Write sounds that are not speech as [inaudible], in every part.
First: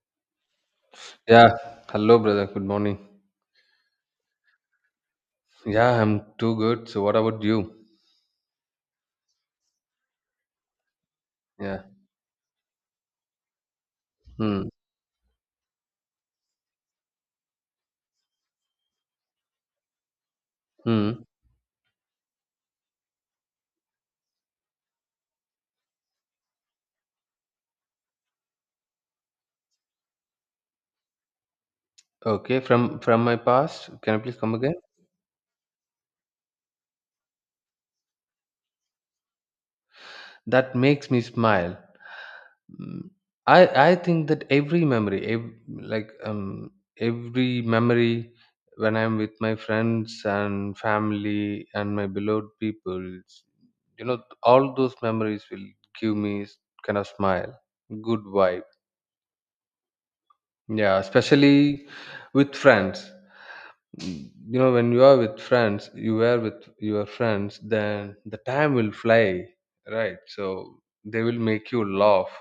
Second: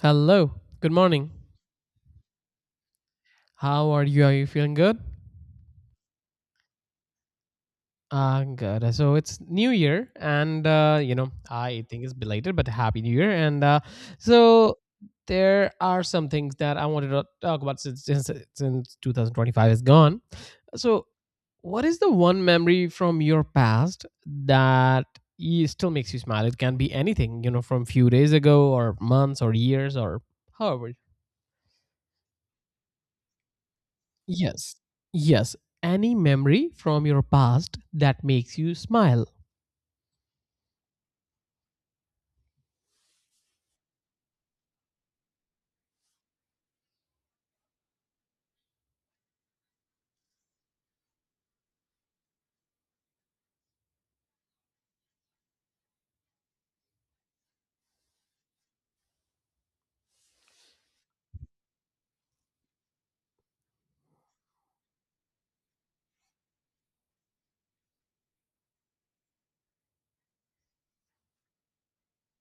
Hello. Good morning. Yeah. Hello, brother. Good morning. How are you? Are you feeling good? Yeah, I'm too good. So, what about you? Ah, good. So it's New Year, and Yeah. I think it's belated, but Happy New Year. And Hmm. so there are some things that I wanted to talk about since 2025 is gone. So, Hmm. what is the one memory from your past that still makes you smile? It can be anything, you know, from few days ago, or months, or years, or however. Okay. From my past, can I please come again? Yes. Yes. Any memory from your past that makes you smile. That makes me smile. Mm, I think that every memory, every memory when I'm with my friends and family and my beloved people, all those memories will give me s- kind of smile, good vibe. Yeah, especially with friends. You know when you are with friends you are with your friends then the time will fly, right? So they will make you laugh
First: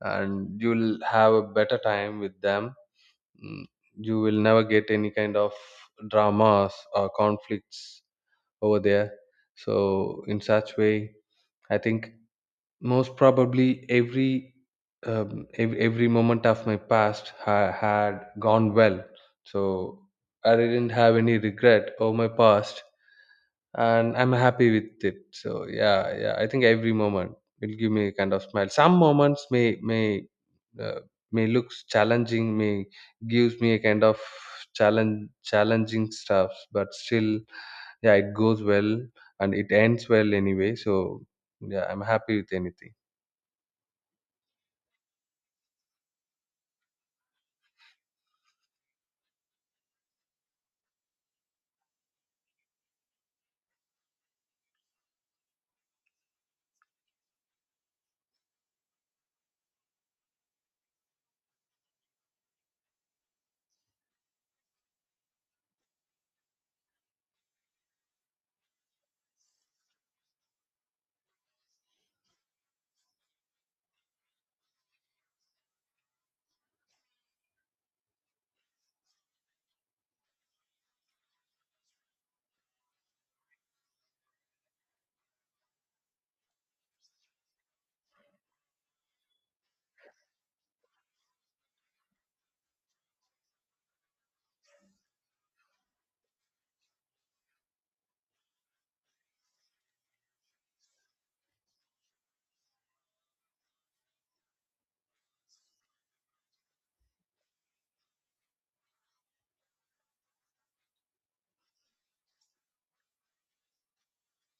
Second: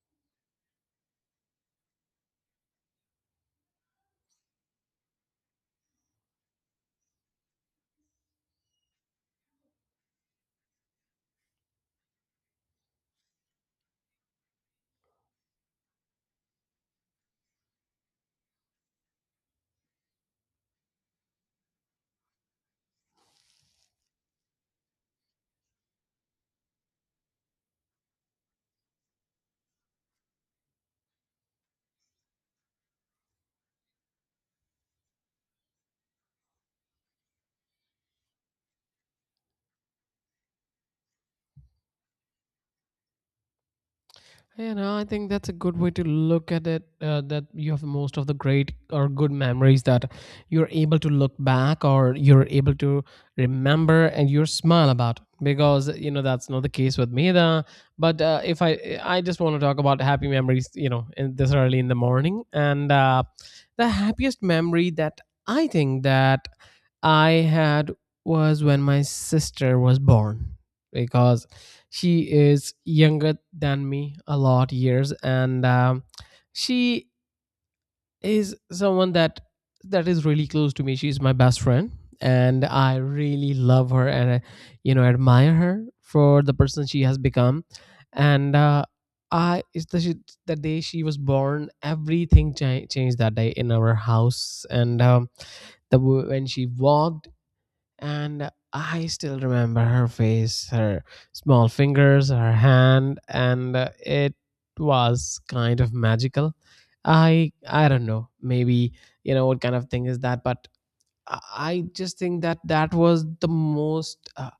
and you'll have a better time with them. Mm, you will never get any kind of dramas or conflicts over there. So in such way I think most probably every moment of my past had gone well, so I didn't have any regret over my past, and I'm happy with it. So, yeah, yeah, I think every moment will give me a kind of smile. Some moments uh, may looks challenging, may gives me a kind of challenge challenging stuff, but still, yeah, it goes well and it ends well anyway. So yeah, I'm happy with anything. Yeah, no, I think that's a good way to look at it. That you have most of the great or good memories that you're able to look back or you're able to remember and you smile about. It. Because you know that's not the case with me, though. But if I just want to talk about happy memories. You know, in this early in the morning, and the happiest memory that I think that I had was when my sister was born. Because she is younger than me a lot years and she is someone that is really close to me, she's my best friend, and I really love her, and I, you know, admire her for the person she has become. And I it's the, she- the day she was born, everything changed that day in our house. And when she walked, and I still remember her face, her small fingers, her hand, and it was kind of magical. I don't know, maybe you know what kind of thing is that, but I just think that that was the most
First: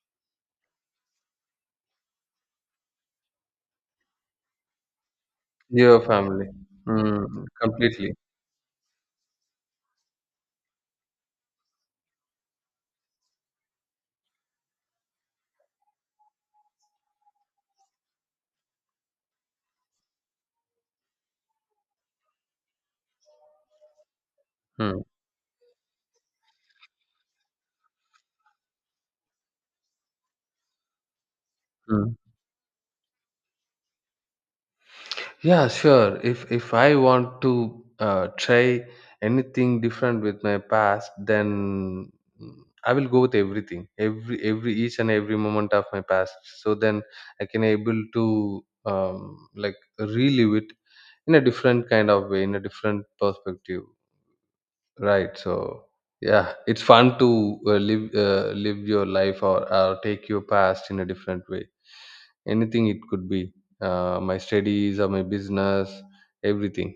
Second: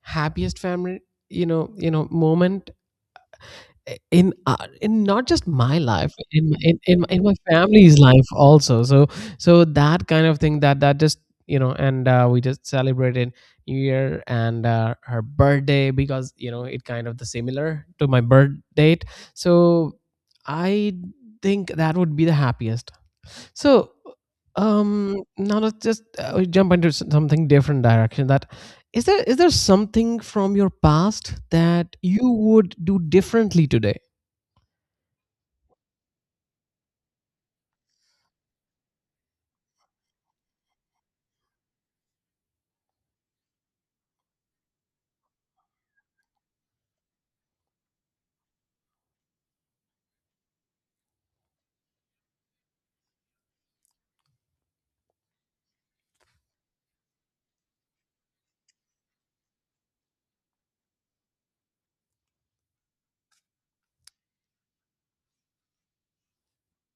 happiest family, moment in not just my Your life, family. In my Mm, family's completely. life also. So so that kind of thing that just, you know, and we just celebrated new year and her birthday, because you know it kind of the similar to my birth date. So I think that would be the happiest. So Mm. Now let's just we jump into something different direction. That is there, is there something from your past that Mm. you would do differently today? Yeah, sure. If I want to try anything different with my past, then, mm, I will go with everything, every each and every moment of my past. So then I can able to like relive it in a different kind of way, in a different perspective. Right. So yeah, it's fun to live live your life, or take your past in a different way. Anything, it could be my studies or my business, everything.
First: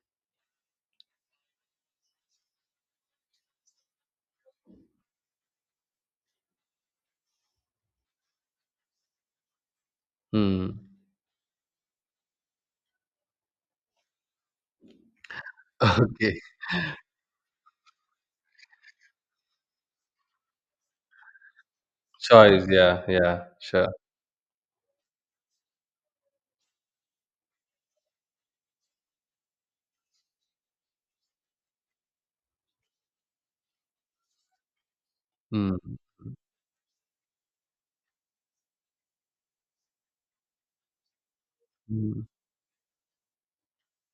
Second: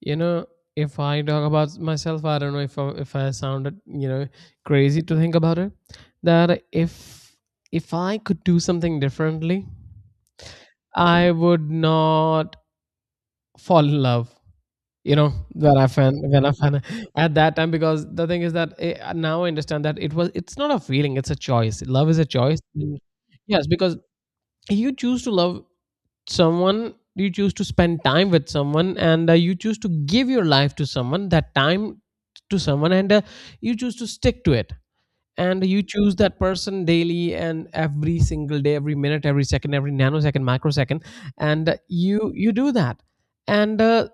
You know, if I talk about myself, I don't know if if I sounded, you know, crazy to think about it. That if I could do something differently, Hmm. I would not fall in love. You know, [laughs] Okay. when I fan [laughs] at that time, because the thing is that, now I understand that it was, it's not a feeling, it's a choice. Love is a choice. Choice, yeah, yeah, Yes, sure. because you choose to love someone, you choose to spend time with someone, and you choose to give your life to someone that time, to someone, and you choose to stick to it, and Hmm. you choose that person daily, and every single day, every minute, every second, every nanosecond, microsecond, and uh, Hmm. you you do that, and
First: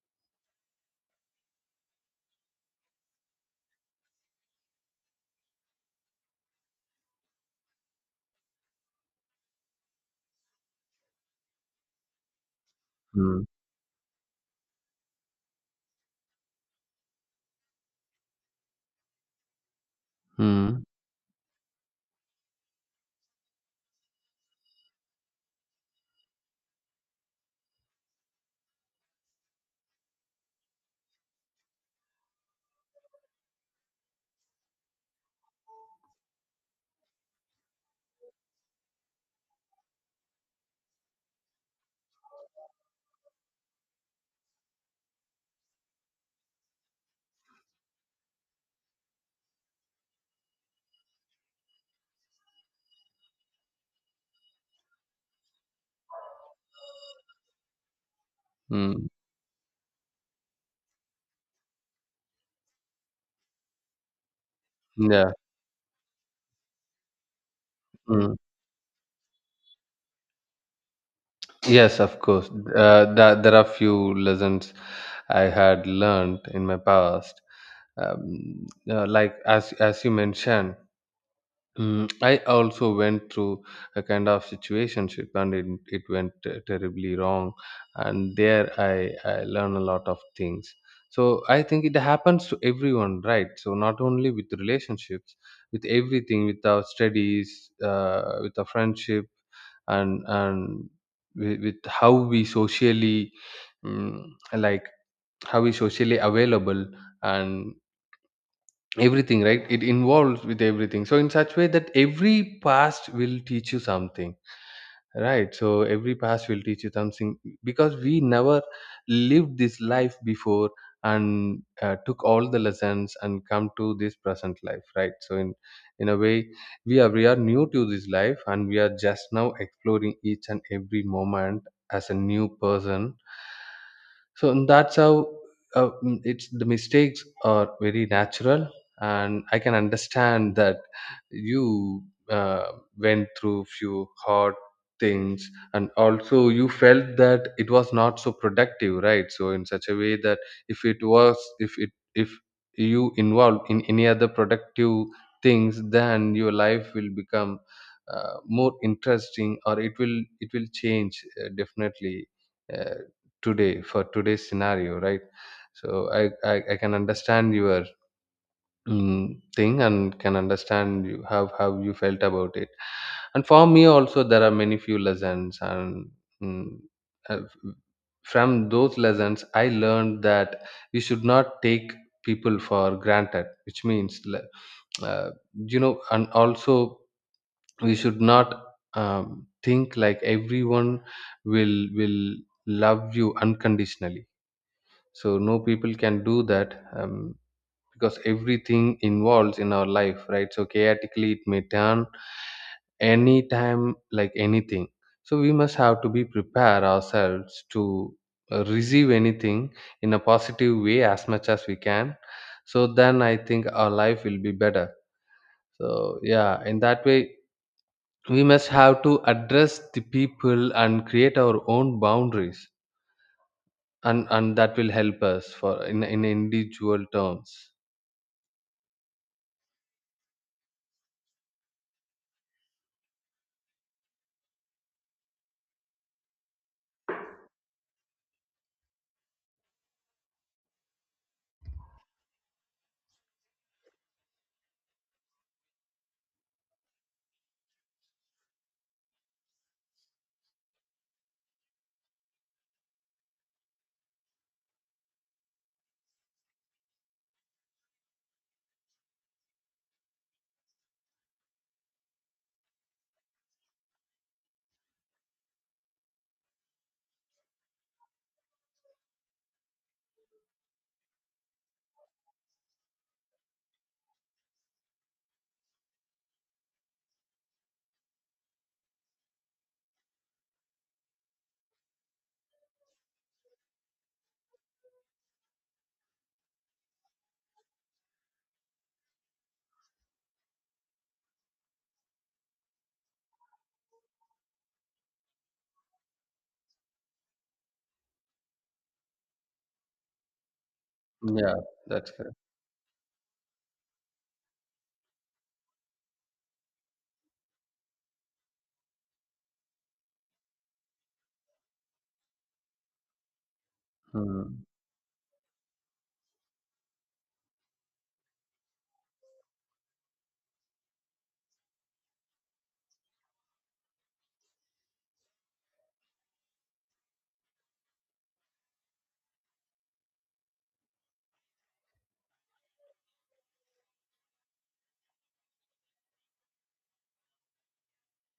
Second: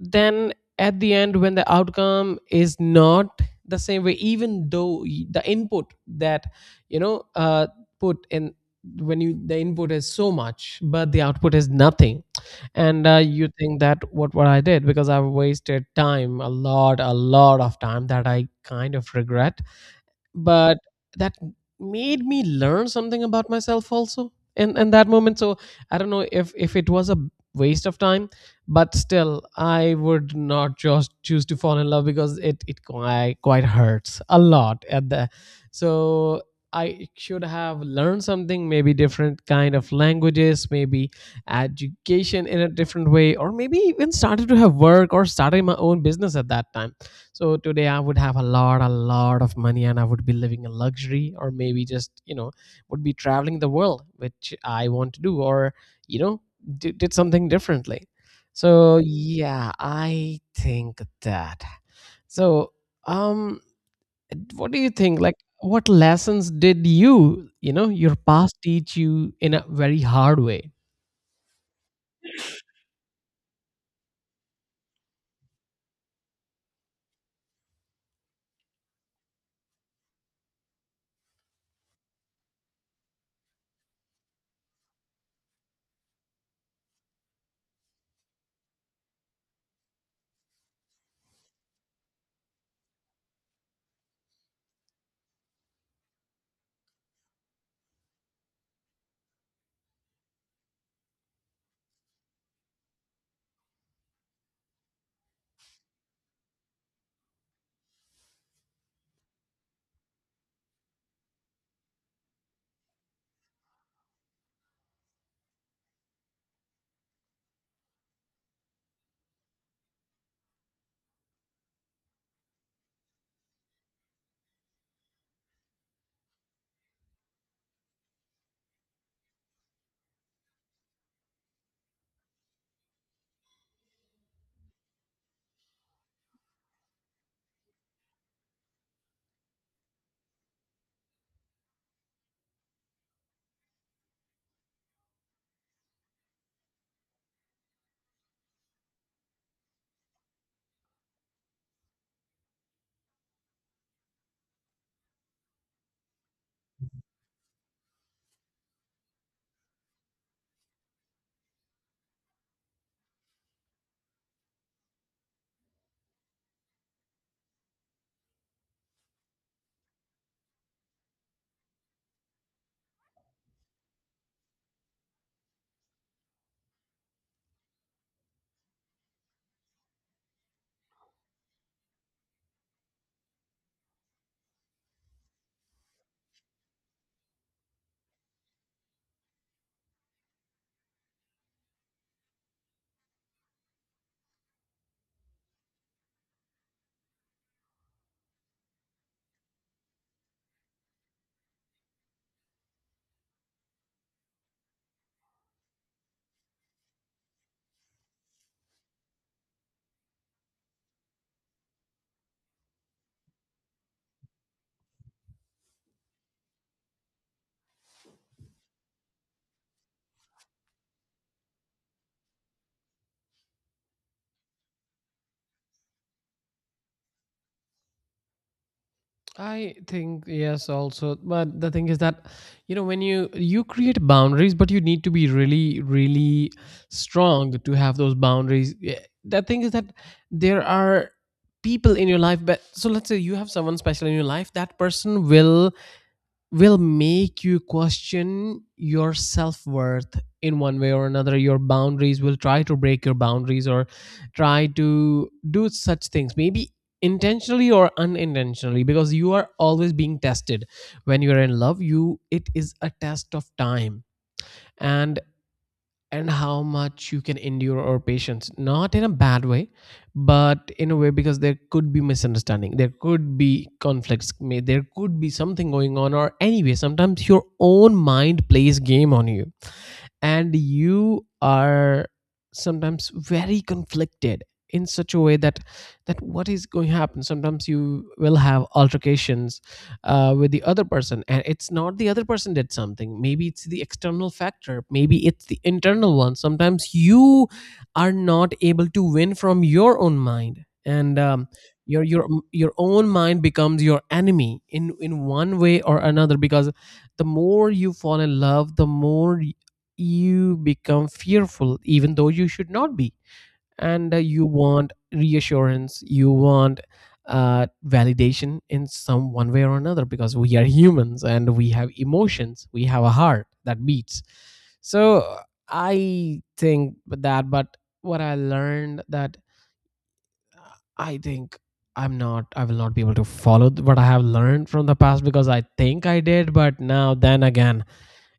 then at the end, when the outcome is not the same way, even though the input that you know, put in, when you, the input is so much but the output is nothing, and Hmm. you think that, what I did, because I've wasted time, a lot, a lot of time that I kind of regret. But Mm. that made me learn something about myself also in that moment. So I don't know if it was a waste of time, but still I would not just choose to fall in love, because it, quite, quite hurts a lot at the. So I should have learned something, maybe different kind of languages, maybe education in a different way, or maybe even started to have work or started my own business at that time. So today I would have a lot of money, and I would be living in luxury, or maybe just, you know, would be traveling the world, which I want to do, or, you know, did something differently. So Mm. yeah, I think that. So, um, what do you think? Yeah. Like, what lessons did you, your Mm. past teach you in a very hard way? Yes, of course. That, there are few lessons I had learned in my past. Like, as you mentioned, mm, I also went through a kind of situationship, and it went terribly wrong. And there I learned a lot of things. So I think it happens to everyone, right? So not only with relationships, with everything, with our studies, with our friendship, and with how we socially, mm, like how we socially available, and everything, right? It involves with everything. So in such way that every past will teach you something, right? So every past will teach you something, because we never lived this life before and took all the lessons and come to this present life, right? So in a way, we are new to this life, and we are just now exploring each and every moment as a new person. So, and that's how, it's the mistakes are very natural, and I can understand that you uh, went through few hard things, and also you felt that it was not so productive, right? So in such a way that if it was, if it if you involved in any other productive things, then your life will become more interesting, or it will change definitely, uh, today, for today's scenario, right? So I can understand your, thing, and can understand you, how you felt about it. And for me also there are many few lessons, and mm, uh, from those lessons I learned that we should not take people for granted, which means uh, you know. And also we should not think like everyone will love you unconditionally. So no people can do that, because everything involves in our life, right? So chaotically it may turn anytime like anything. So we must have to be prepare ourselves to receive anything in a positive way as much as we can. So then I think our life will be better. So yeah, in that way, we must have to address the people and create our own boundaries, and that will help us for in individual terms. I think yes also, but the thing is that, you know, when you create boundaries, but you need to be really, really strong to have those boundaries. Yeah, the thing is that there are people in your life, but, so let's say you have someone special in your life, that person will make you question your self-worth in one way or another, your boundaries, will try to break your boundaries, or try to do such things, maybe intentionally or unintentionally, because you are always being tested. When you are in love, you, it is a test of time. and and how much you can endure or patience, not in a bad way, but in a way, because there could be misunderstanding, there could be conflicts, there could be something going on, or anyway, sometimes your own mind plays game on you, and you are sometimes very conflicted in such a way that, that what is going to happen. Sometimes you will have altercations with the other person, and it's not the other person did something, maybe it's the external factor, maybe it's the internal one. Sometimes you are not able to win from your own mind, and um, Yeah, your that's your correct. your own mind becomes your enemy in one way or another, because the more you fall in love, the more you become fearful, even though you should not be. And you Hmm. want reassurance, you want validation in some one way or another, because we are humans and we have emotions, we have a heart that beats. So I think that, but what I learned that, uh, I think, I'm not, I will not be able to follow what I have learned from the past, because I think I did, but now then again,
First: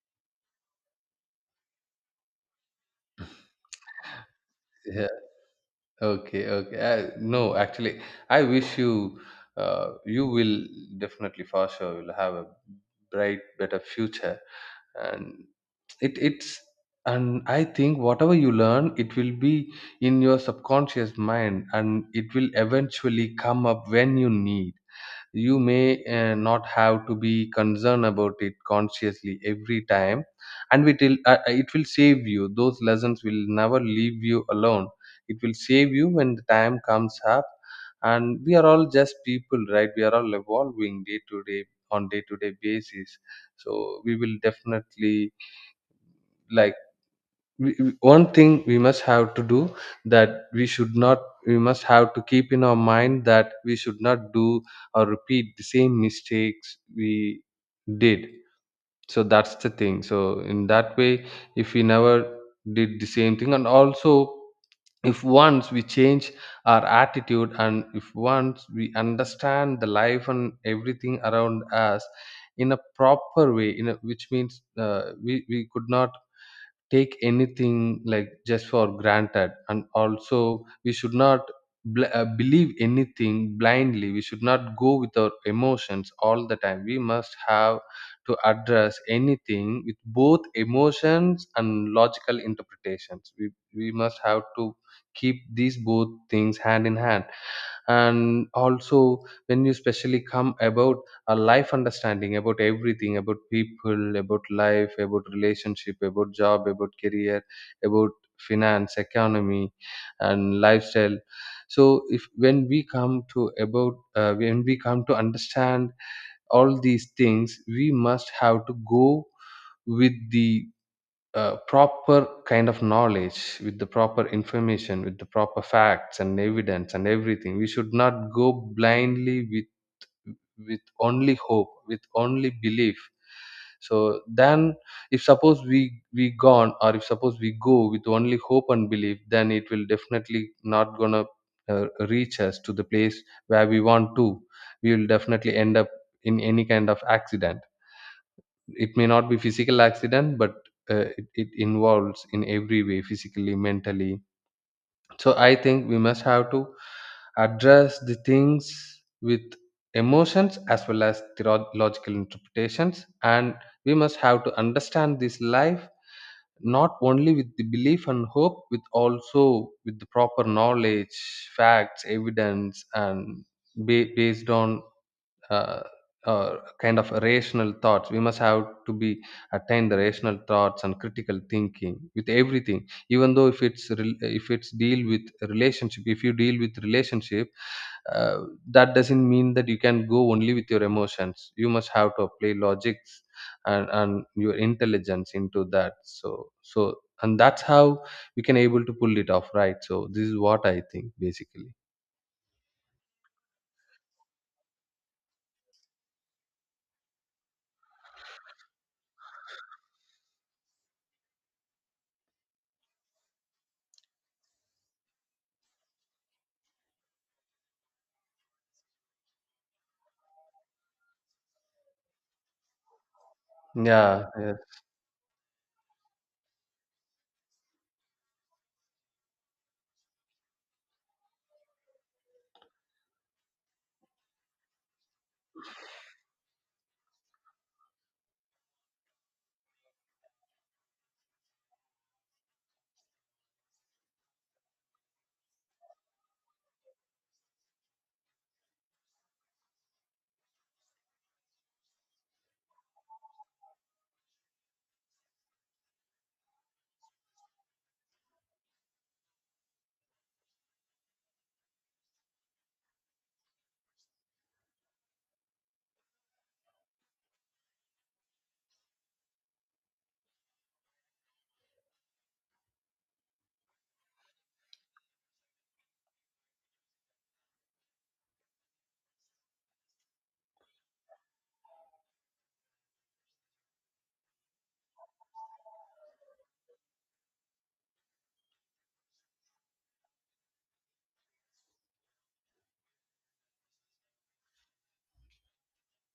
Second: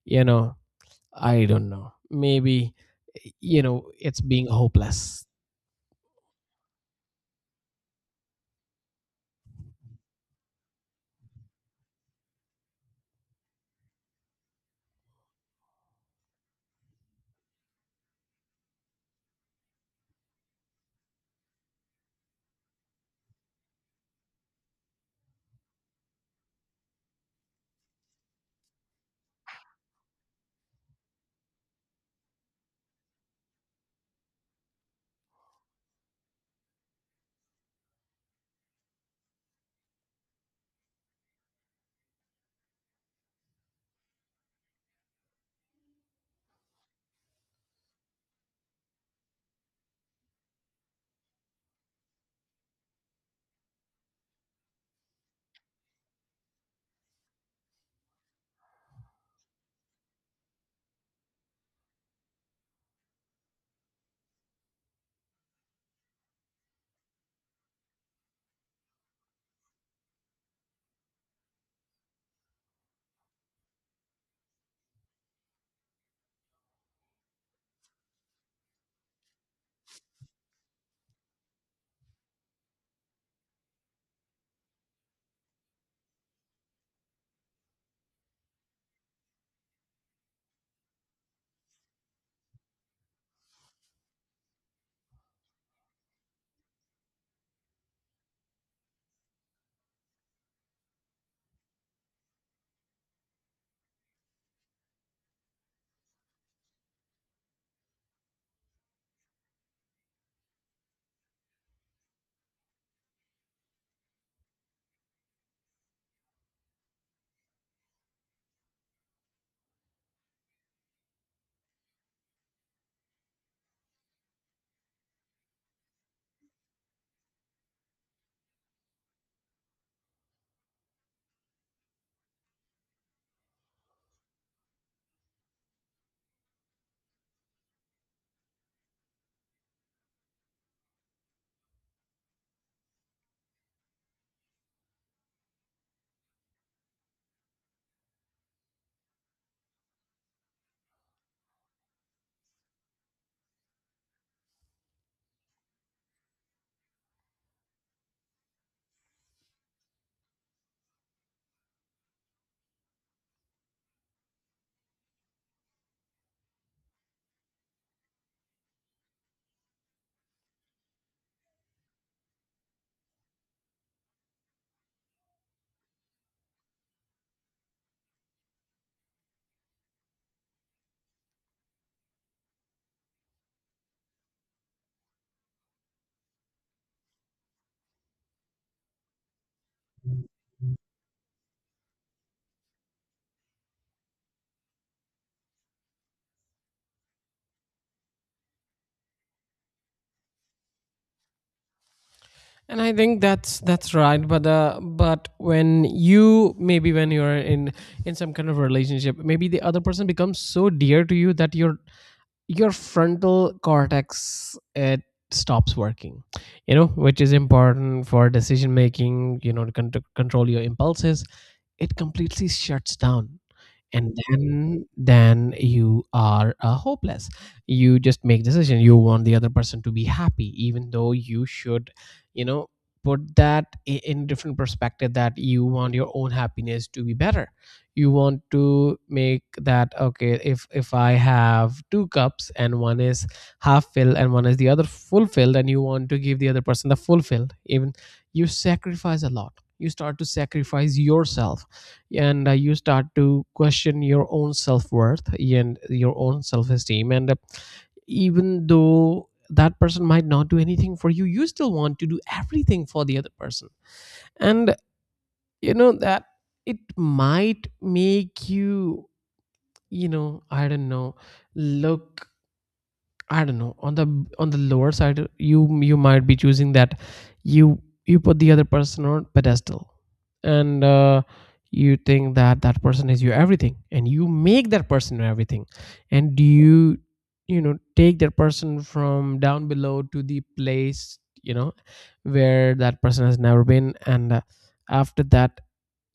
you know, I don't know. Maybe, you know, it's being Yeah. hopeless. Okay, okay. No, actually, I wish you, uh, you will definitely for sure will have a bright better future. And it it's, and I think whatever you learn, it will be in your subconscious mind and it will eventually come up when you need. You may not have to be concerned about it consciously every time, and it will save you. Those lessons will never leave you alone. It will save you when the time comes up. And we are all just people, right? We are all evolving day to day, on day to day basis. So we will definitely, like, one thing we must have to do, that we should not, we must have to keep in our mind that we should not do or repeat the same mistakes we did. So that's the thing. So in that way, if we never did the same thing, and also if once we change our attitude, and if once we understand the life and everything around us in a proper way, in a, which means we could not take anything like just for granted, and also we should not believe anything blindly. We should not go with our emotions all the time. We must have to address anything with both emotions and logical interpretations. We must have to keep these both things hand in hand. And also when you especially come about a life understanding, about everything, about people, about life, about relationship, about job, about career, about finance, economy, and lifestyle. So if when we come to about when we come to understand all these things, we must have to go with the proper kind of knowledge, with the proper information, with the proper facts and evidence, and everything. We should not go blindly with only hope, with only belief. So then if suppose we gone, or if suppose we go with only hope and belief, then it will definitely not gonna uh, reach us to the place where we want to. We will definitely end up in any kind of accident. It may not be physical accident, but it involves in every way, physically, mentally. So I think we must have to address the things with emotions as well as logical interpretations, and we must have to understand this life not only with the belief and hope, with also with the proper knowledge, facts, evidence, and based on, uh, uh, kind of rational thoughts. We must have to be attain the rational thoughts and critical thinking with everything. Even though if if it's deal with relationship, if you deal with relationship, uh, that doesn't mean that you can go only with your emotions. You must have to apply logics and your intelligence into that. So so, and that's how we can able to pull it off, right? So this is what I think basically. And I think that's right. But when you, maybe when you're in some kind of relationship, maybe the other person becomes so dear to you that you're, your frontal cortex, it stops working, you know, which is important for decision making, you know, to to control your impulses, it completely shuts down. And Yeah. Yeah. Then you are hopeless, you just make decision, you want the other person to be happy, even though you should, you know, put that in different perspective, that you want your own happiness to be better. You want to make that, okay, if I have two cups and one is half filled and one is the other full filled, and you want to give the other person the full filled, even you sacrifice a lot, you start to sacrifice yourself, and you start to question your own self-worth and your own self-esteem. And even though that person might not do anything for you, you still want to do everything for the other person. And you know that it might make you, you know, I don't know, look, I don't know. On the lower side, you might be choosing that, you you put the other person on pedestal, and you think that that person is your everything, and you make that person your everything, and you know, take that person from down below to the place, you know, where that person has never been, and after that,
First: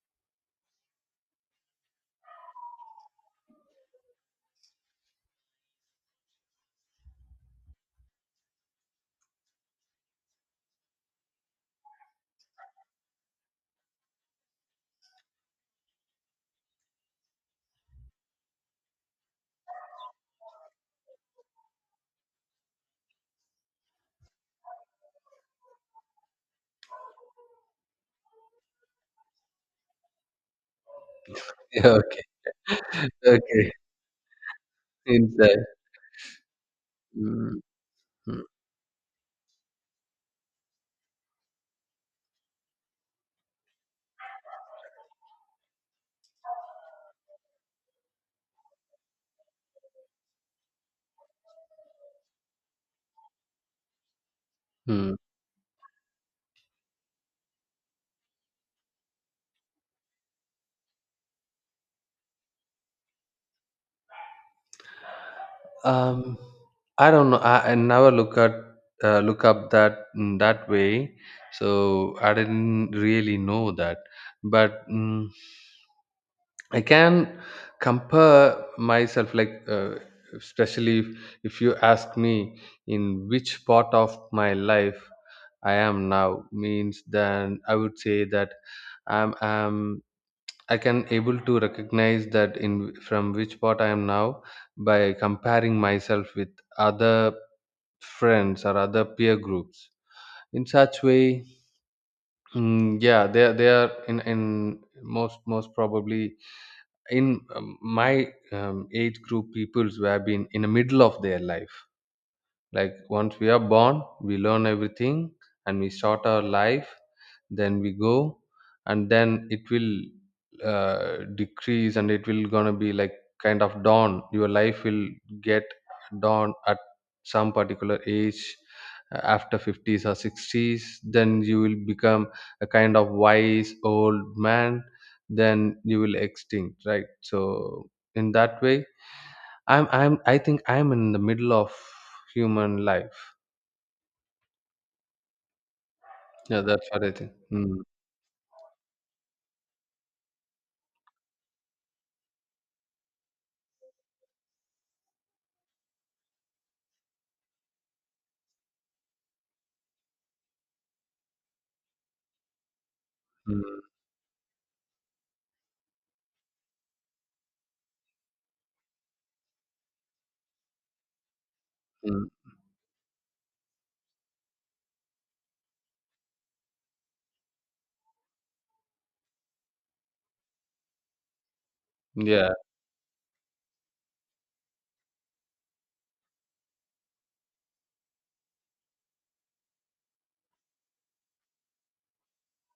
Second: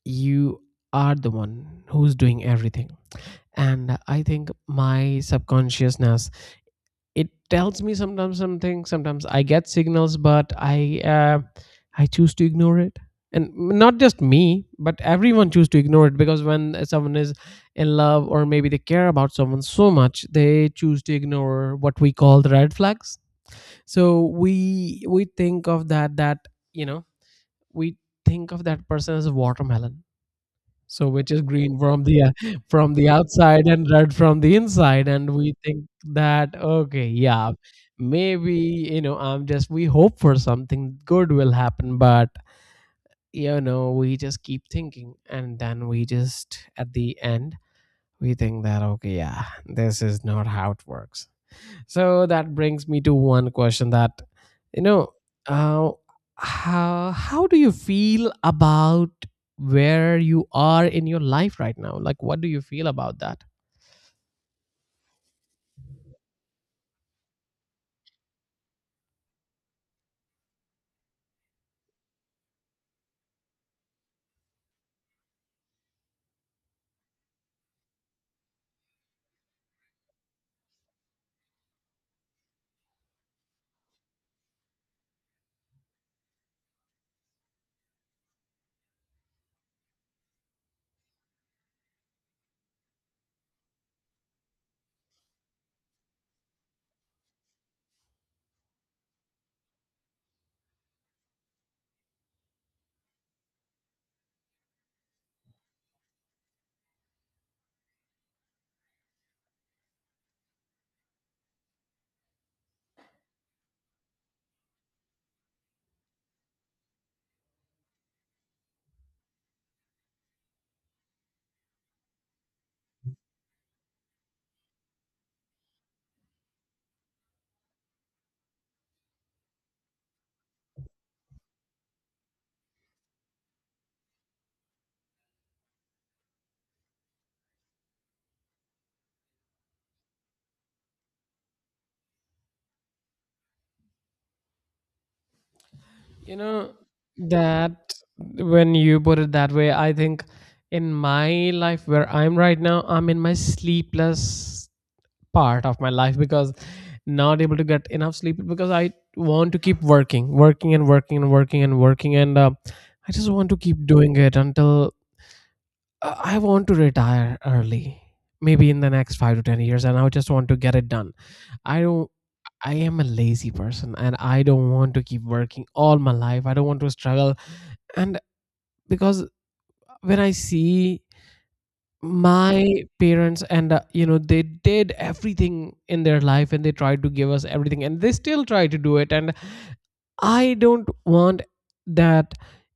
you are the one who's doing everything. And I think my subconsciousness, it tells me sometimes something, sometimes I get signals, but i, I choose to ignore it. And not just me, but everyone choose to ignore it, because when someone is in love, or maybe they care about someone so much, they choose to ignore what we call the red flags. So we think of that, that, you know, we think of that person as a watermelon, so which is [laughs] green from Okay. the [laughs] from the [laughs] outside Okay. and red from the inside, and we Inside. think that, okay, yeah, Mm. Mm. maybe, you know, I'm just, we hope for something good will happen, but, you know, we just keep thinking, and then we just at the end we think that, okay yeah, this is not how it works. So that brings me to one question that, you know, Mm. uh, how do you feel about where you are in your life right now? Like, what do you feel about that? Um, I don't know. I never look at look up that in that way, so I didn't really know that. But, I can compare myself, like, especially if you ask me in which part of my life I am now, means then I would say that I'm I can able to recognize that in from which part I am now by comparing myself with other friends or other peer groups. In such way, yeah, they are in most probably in my age group peoples who have been in the middle of their life. Like, once we are born, we learn everything and we start our life, then we go, and then it will decrease, and it will gonna be like kind of dawn. Your life will get dawn at some particular age, after 50s or 60s, then you will become a kind of wise old man, then you will extinct, right? So in that way, I'm I think I'm in the middle of human life. You Yeah, know, that's what I think. Mm. that when you put it that way, I think in my life where I'm right now, I'm in my sleepless part of my life because not able to get enough sleep because I want to keep working, working and working and working and working, and I just want to Mm. keep doing it until I want to retire early, maybe in the next 5 to 10 years, and I just want to get it done. I don't. Mm. I am a lazy person, and I don't want to keep working all my life. I don't want to struggle, and because when I see Yeah, my parents and you know they did everything in their life and they tried to give us everything and they still try to do it and I don't want that,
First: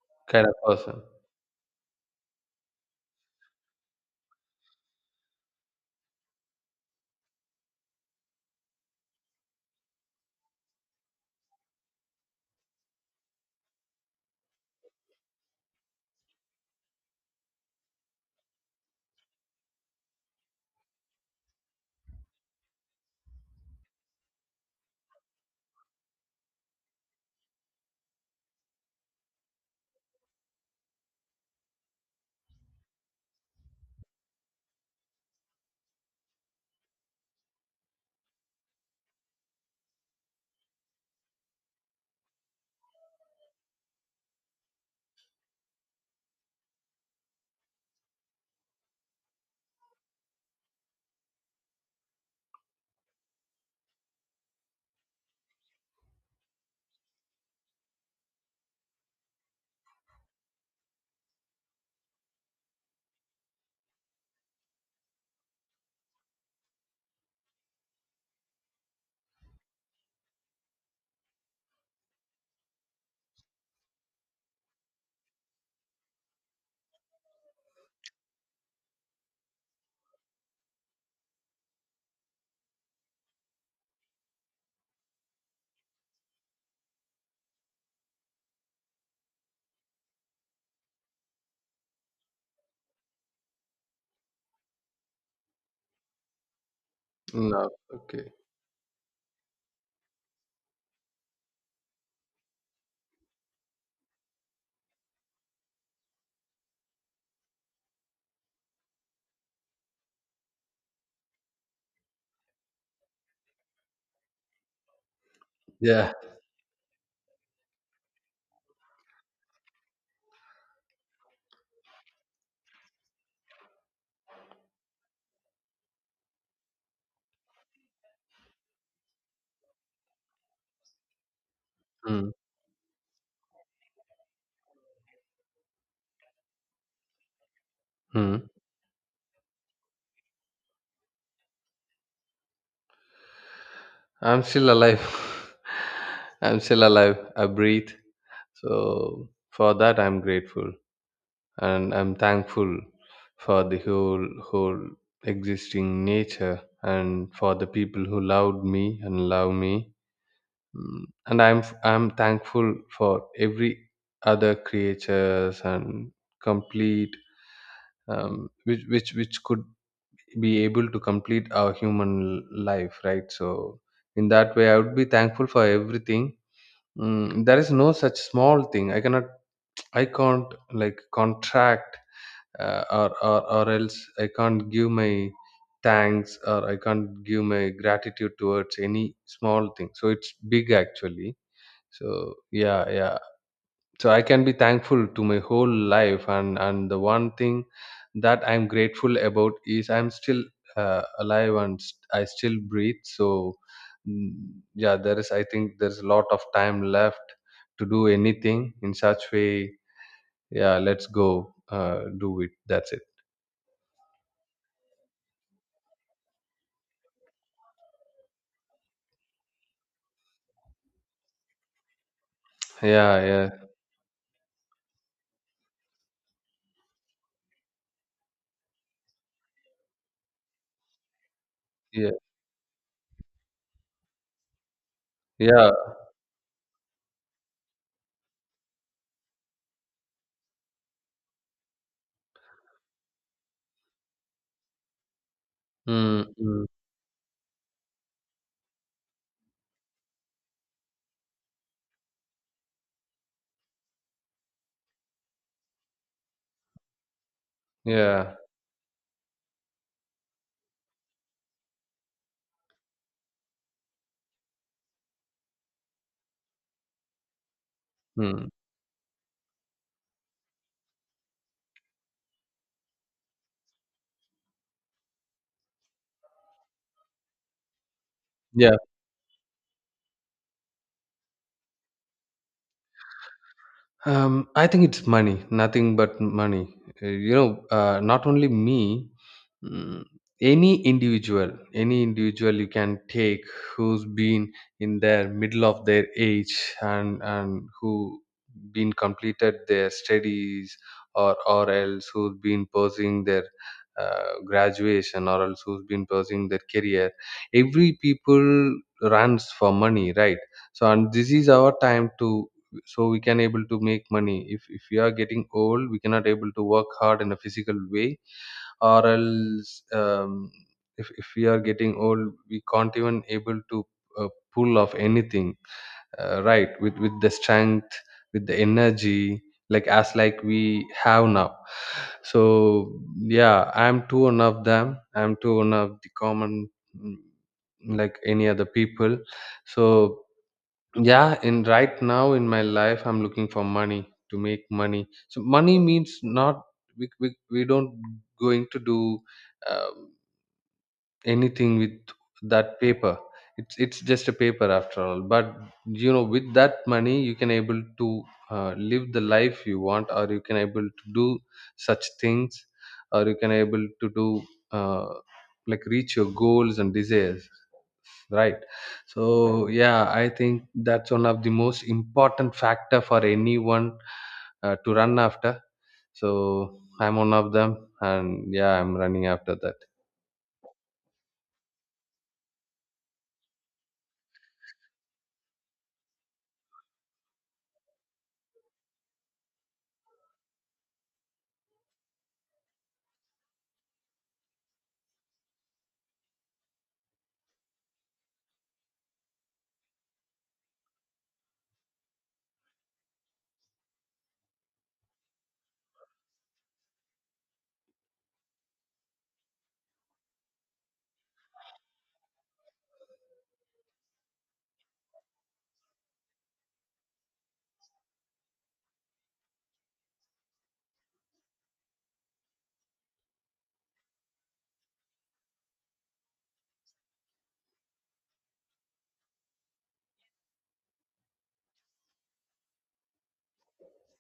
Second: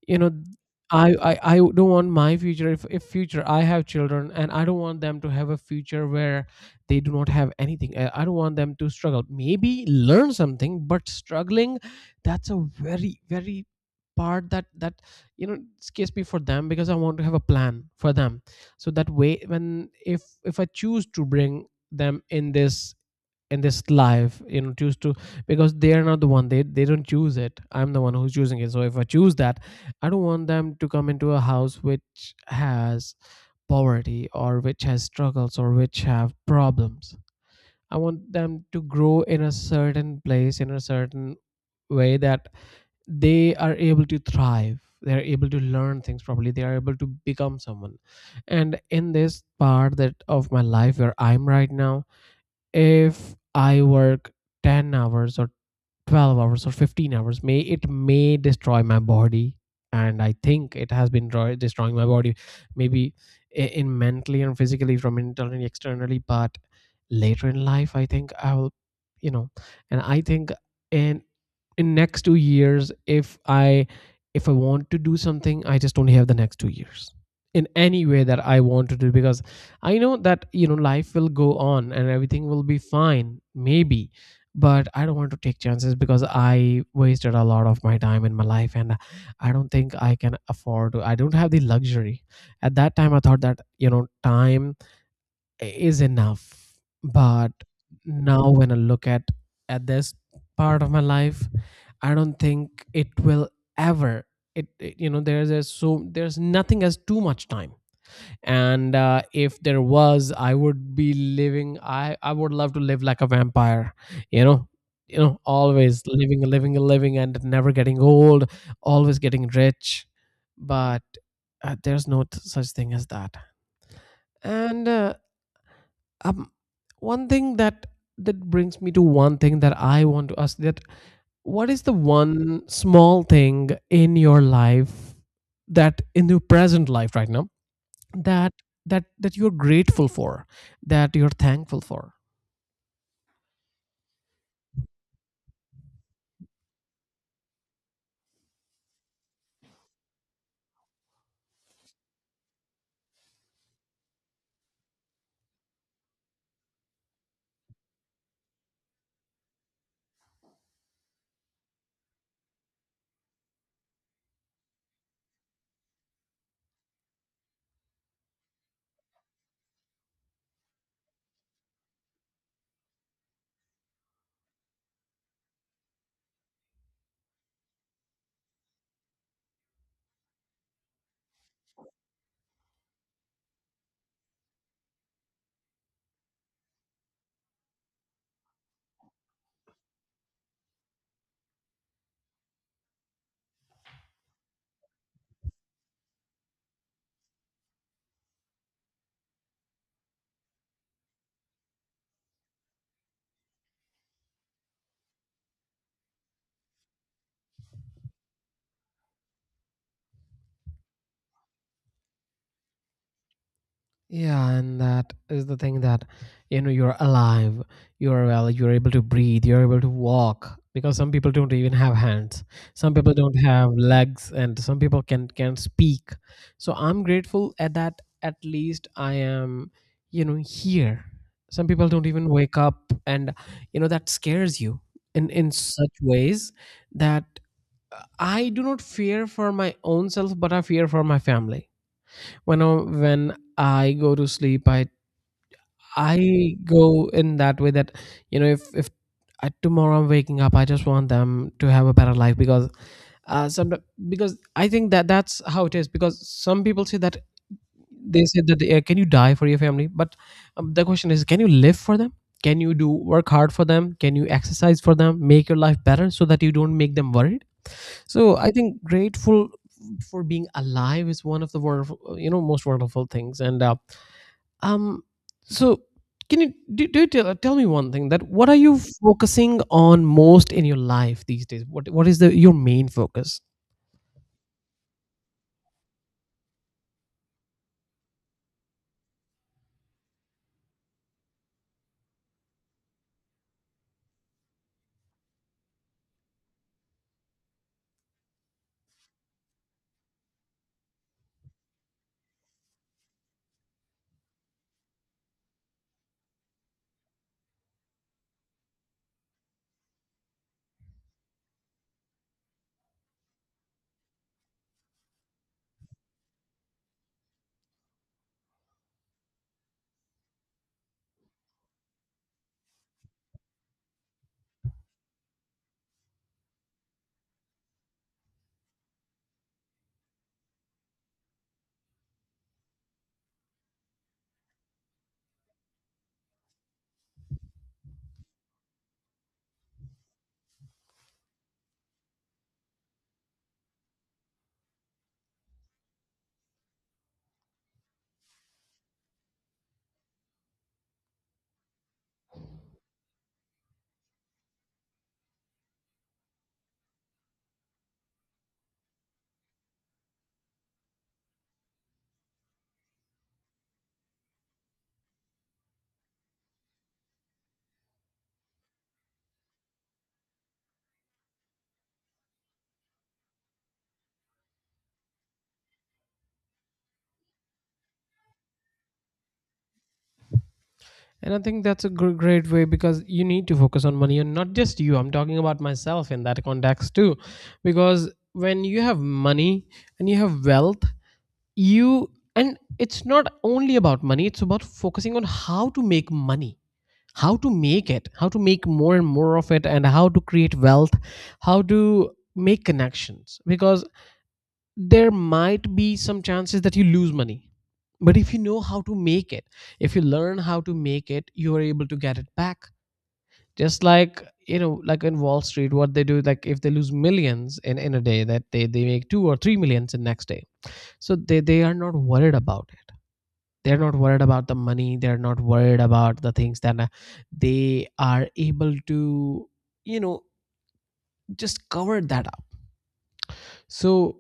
you know, kind of person. I don't want my future if future I have children and I don't want them to have a future where they do not have anything. I don't want them to struggle. Maybe learn something, but struggling, that's a very, very part that you know scares me for them because I want to have a plan for them. So that way when if I choose to bring them in this life you know choose to because they are not the one they don't choose it. I'm the one who's choosing it, so if I choose that, I don't want them to come into a house which has poverty or which has struggles or which have problems. I want them to grow in a certain place in a certain way that they are able to thrive, they are able to learn things properly, they are able to become someone. And in this part that of my life where I'm right now, if I work 10 hours or 12 hours or 15 hours, may it may destroy my body. And I think it has been destroying my body, maybe in mentally and physically from internally, externally. But later in life, I think I will, you know, and I think in in next 2 years, if I want to do something, I just don't have the next 2 years in any way that I want to do because I know that you know life will go on and everything will be fine, maybe, but I don't want to take chances because I wasted a lot of my time in my life, and I don't think I can afford. I don't have the luxury. At that time, I thought that you know time is enough, but No, okay. now when I look at this part of my life, I don't think it will ever. It, you know there's a there's nothing as too much time and if there was, I would be living, I would love to live like a vampire. You know you know always Yeah. living, living, living, and never getting old, always getting rich. But there's no such thing as that, and um, one thing that brings me to one thing that I want to ask, that what is the Mm. one small thing in your life that in your present life right now Mm. that that you're grateful for, that you're thankful for? I'm still alive. [laughs] I'm still alive. I breathe. So for that, I'm grateful, and I'm thankful for the whole existing nature, and for the people who loved me and love me. And I'm thankful for every other creatures and complete, which which could be able to complete our human life, right? So in that way I would be thankful for everything. There is no such small thing. I cannot, I can't like contract, or else I can't give my thanks or I can't give my gratitude towards any small thing, so it's big actually. So yeah, yeah. So I can be thankful to my whole life, and the one thing that I'm grateful about is I'm still alive and I still breathe. So mm, yeah, there is. I think there's a lot of time left to do anything in such way. Yeah, let's go do it. That's it. Yeah, and that is the thing that you know you're alive, you're well, you're able to breathe, you're able to walk, because some people don't even have hands, some people Yeah, don't yeah, have legs, and some people can speak. So I'm grateful at that, at least I am, you know, here. Some people don't yeah, even wake up and you know that scares you in yeah. such ways that I do not fear for my own self, but I fear for my family. When I go to sleep, Mm, I mm, go in that way that you know if I, tomorrow I'm waking up, I just want them to have a better life. Because some because I think that that's how it is, because some people say that, they yeah. say that can you die for your family, but the question is, can you live for them? Can you do work hard for them? Can you exercise for them? Make your life better so that you don't make them worried? So Mm. I think grateful for being alive is one of the wonderful you know most wonderful things, and um so can you do you tell, tell me one thing, that what are Yeah. you focusing on most in your life these days? What is the your main focus? I think it's money, nothing but money. You know, not only me, mm, any individual you can take who's been in their middle of their age and who been completed their studies or else who's been pursuing their graduation or else who's been pursuing their career. Every people runs for money, right? So and this is our time to, so we can able to make money if we are getting old we cannot able to work hard in a physical way or else if we are getting old we can't even able to uh, pull off anything, right, with the strength, with the energy, like as like we have now. So yeah, I'm too one of them, I'm too one of the common, mm, like any other people. So yeah, and right now in my life I'm looking for money to make money. So money means not we don't going to do, um, anything with that paper. It's just a paper after all, but you know with that money you can able to, live the life you want, or you can able to do such things, or you can able to do, uh, like reach your goals and desires, right? So yeah, I think that's one of the most important factor for anyone, to run after. So I'm one of them, and yeah, I'm running after that. And I think that's a great way, because you need to focus on money, and not just you. I'm talking about myself in that context too. Because when you have money and you have wealth, you, and it's not only about money, it's about focusing on how to make money, how to make it, how to make more and more of it, and how to create wealth, how to make connections. Because there might be some chances that you lose money, but if you know how to make it, if you learn how to make it, you are able to get it back. Just like you know like in Wall Street what they do, like if they lose millions in a day, that they make two or three millions in next day. So they are not worried about it, they're not worried about the money, they're not worried about the things that they are able to you know just cover that up. So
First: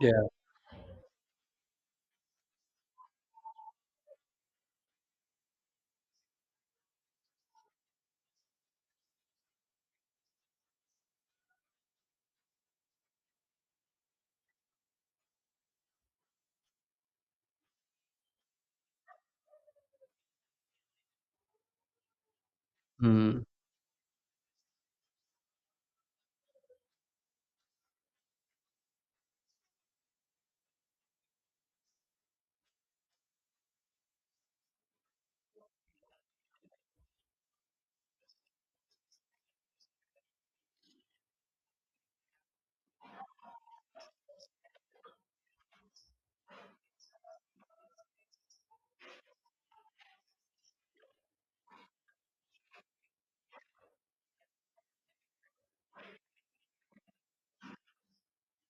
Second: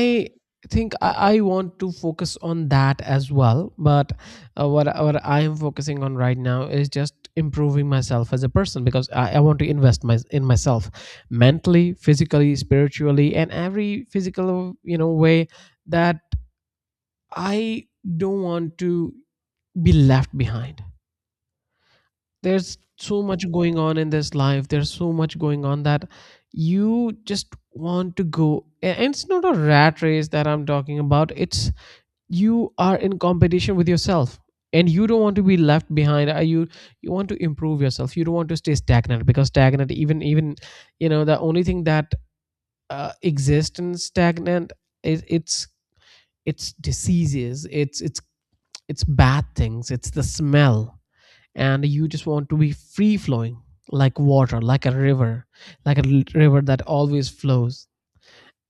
Yeah. think I want to focus on that as well. But what I am focusing on right now is just improving myself as a person, because I want to invest my, in myself mentally, physically, spiritually, and every physical you know way that I don't want to be left behind. There's so Mm, much going on in this life. There's so much going on that you just want to go and it's not a rat race that I'm talking about. It's you are in competition with yourself, and you don't want to be left behind. You you want to improve yourself, you don't want to stay stagnant, because stagnant, even you know the only thing that exists in stagnant is it's diseases, it's bad things, it's the smell. And you just want to be free flowing, like water, like a river, like a river that always flows.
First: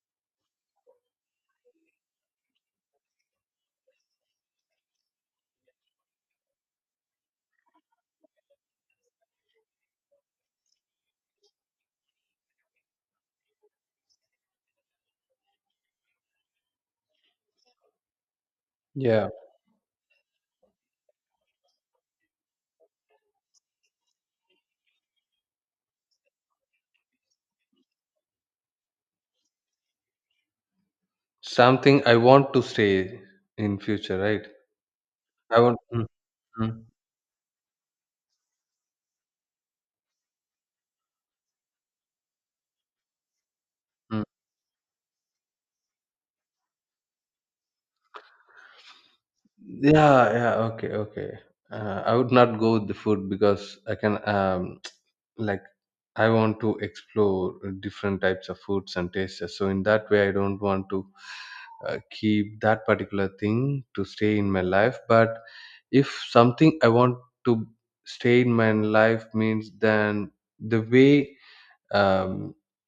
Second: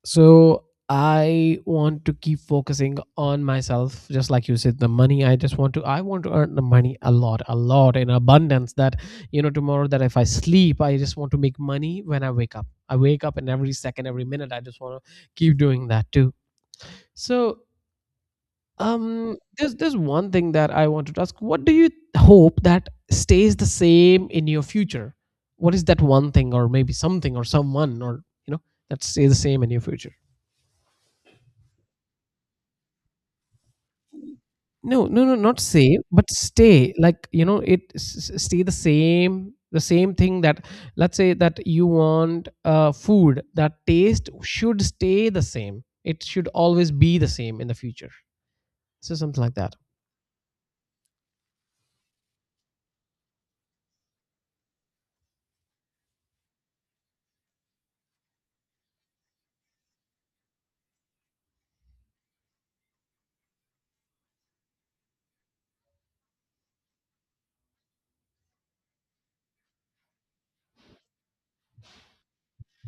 So I want to keep focusing on myself, just like you said, the money. I just want to, I want to earn the money a lot in abundance. That, you know, tomorrow that if I sleep, I just want to make money when I wake up. I wake up and every second, every minute, I just want to keep doing that too. So, yeah. there's one thing that I wanted to ask. What do you hope that stays the same in your future? What is that one thing, or maybe something, or someone, or you know, that stays the same in your future? Something I want to say in future, right? No, no, no, I not want, save, mm, but mm, stay. Like you know, it stay the same thing that, let's say that you want food. That mm. taste should stay the same. It should always be the same in the future. So something like that. Yeah, yeah, okay, okay. I would not go with the food because I can, um, like, I want to explore different types of foods and tastes. So in that way I don't want to keep that particular thing to stay in my life. But if something I want to stay in my life means, then the way, um,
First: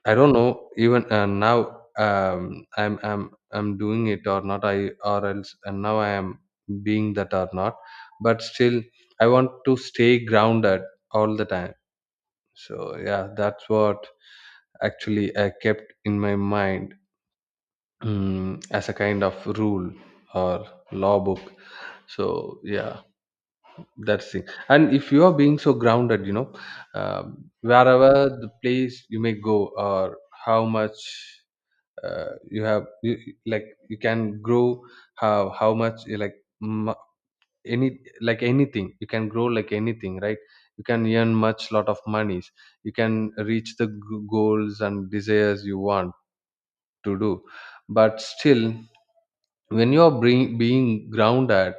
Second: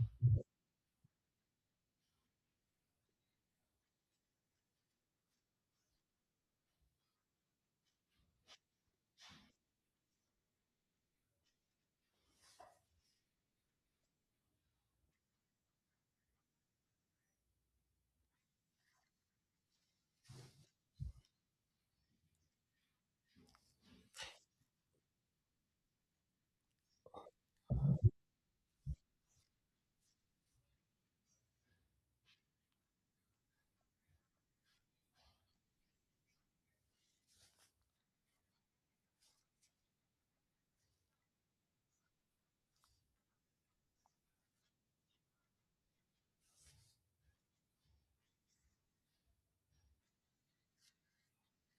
I don't know even, now, I'm doing it or not, I or else, and now I am being that or not, but still I want to stay grounded all the time. So yeah, that's what actually I kept in my mind, as a kind of rule or law book. So yeah, that's it. And if you are being so grounded, you know, wherever the place you may go, or how much, you have, like you can grow, how much you like, any, like anything you can grow, like anything, right? You can earn much lot of monies, you can reach the goals and desires you want to do. But still, when you are being grounded,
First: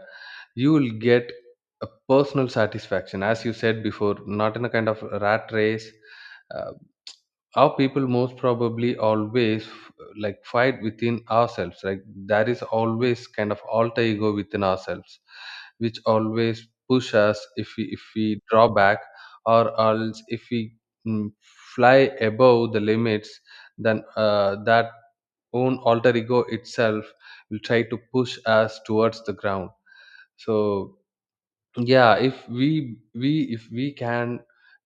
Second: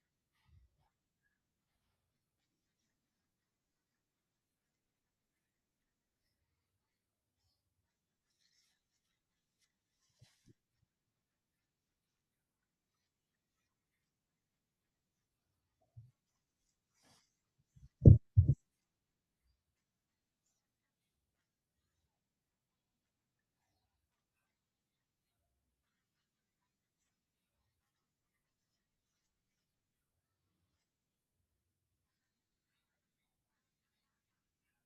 you will get a personal satisfaction, as you said before, not in a kind of rat race. Uh, our people most probably always like fight within ourselves, like there is always kind of alter ego within ourselves which always push us if we draw back, or else if we, mm, fly above the limits, then, that own alter ego itself will try to push us towards the ground. So yeah, if we can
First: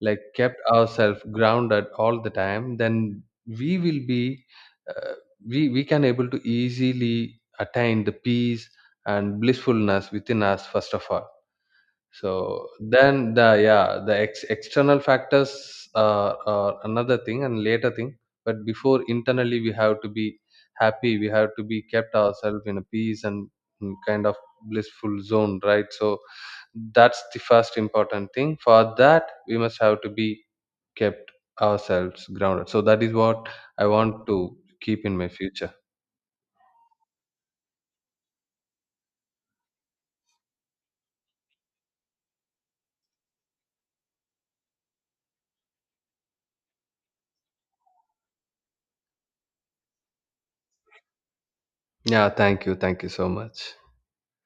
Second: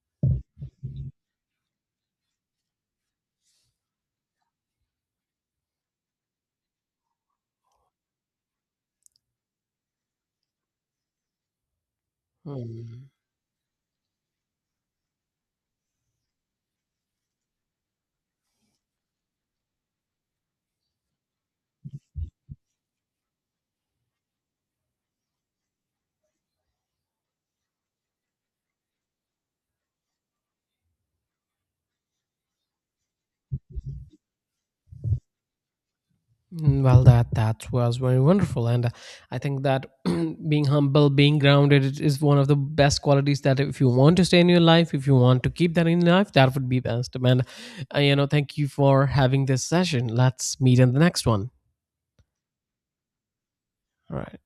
like kept ourselves grounded all the time, then we will be, uh, we can able to easily attain the peace and blissfulness within us first of all. So Hmm. then the, yeah, the external factors are another thing and later thing. But before, internally we have to be happy, we have to be kept ourselves in a peace and, mm, kind of blissful zone, right? So that's the first important thing. For that we must have to be kept ourselves grounded. So that is what I want to keep in my future. Mm, well, that was very wonderful, and I think that [clears throat] being humble, being grounded, it is one of the best qualities that if you want to stay in your life, if you want to keep that in your life, that would be best. And you know, thank you for having this session. Let's meet in the next one. Yeah, thank you, thank you so much. All right.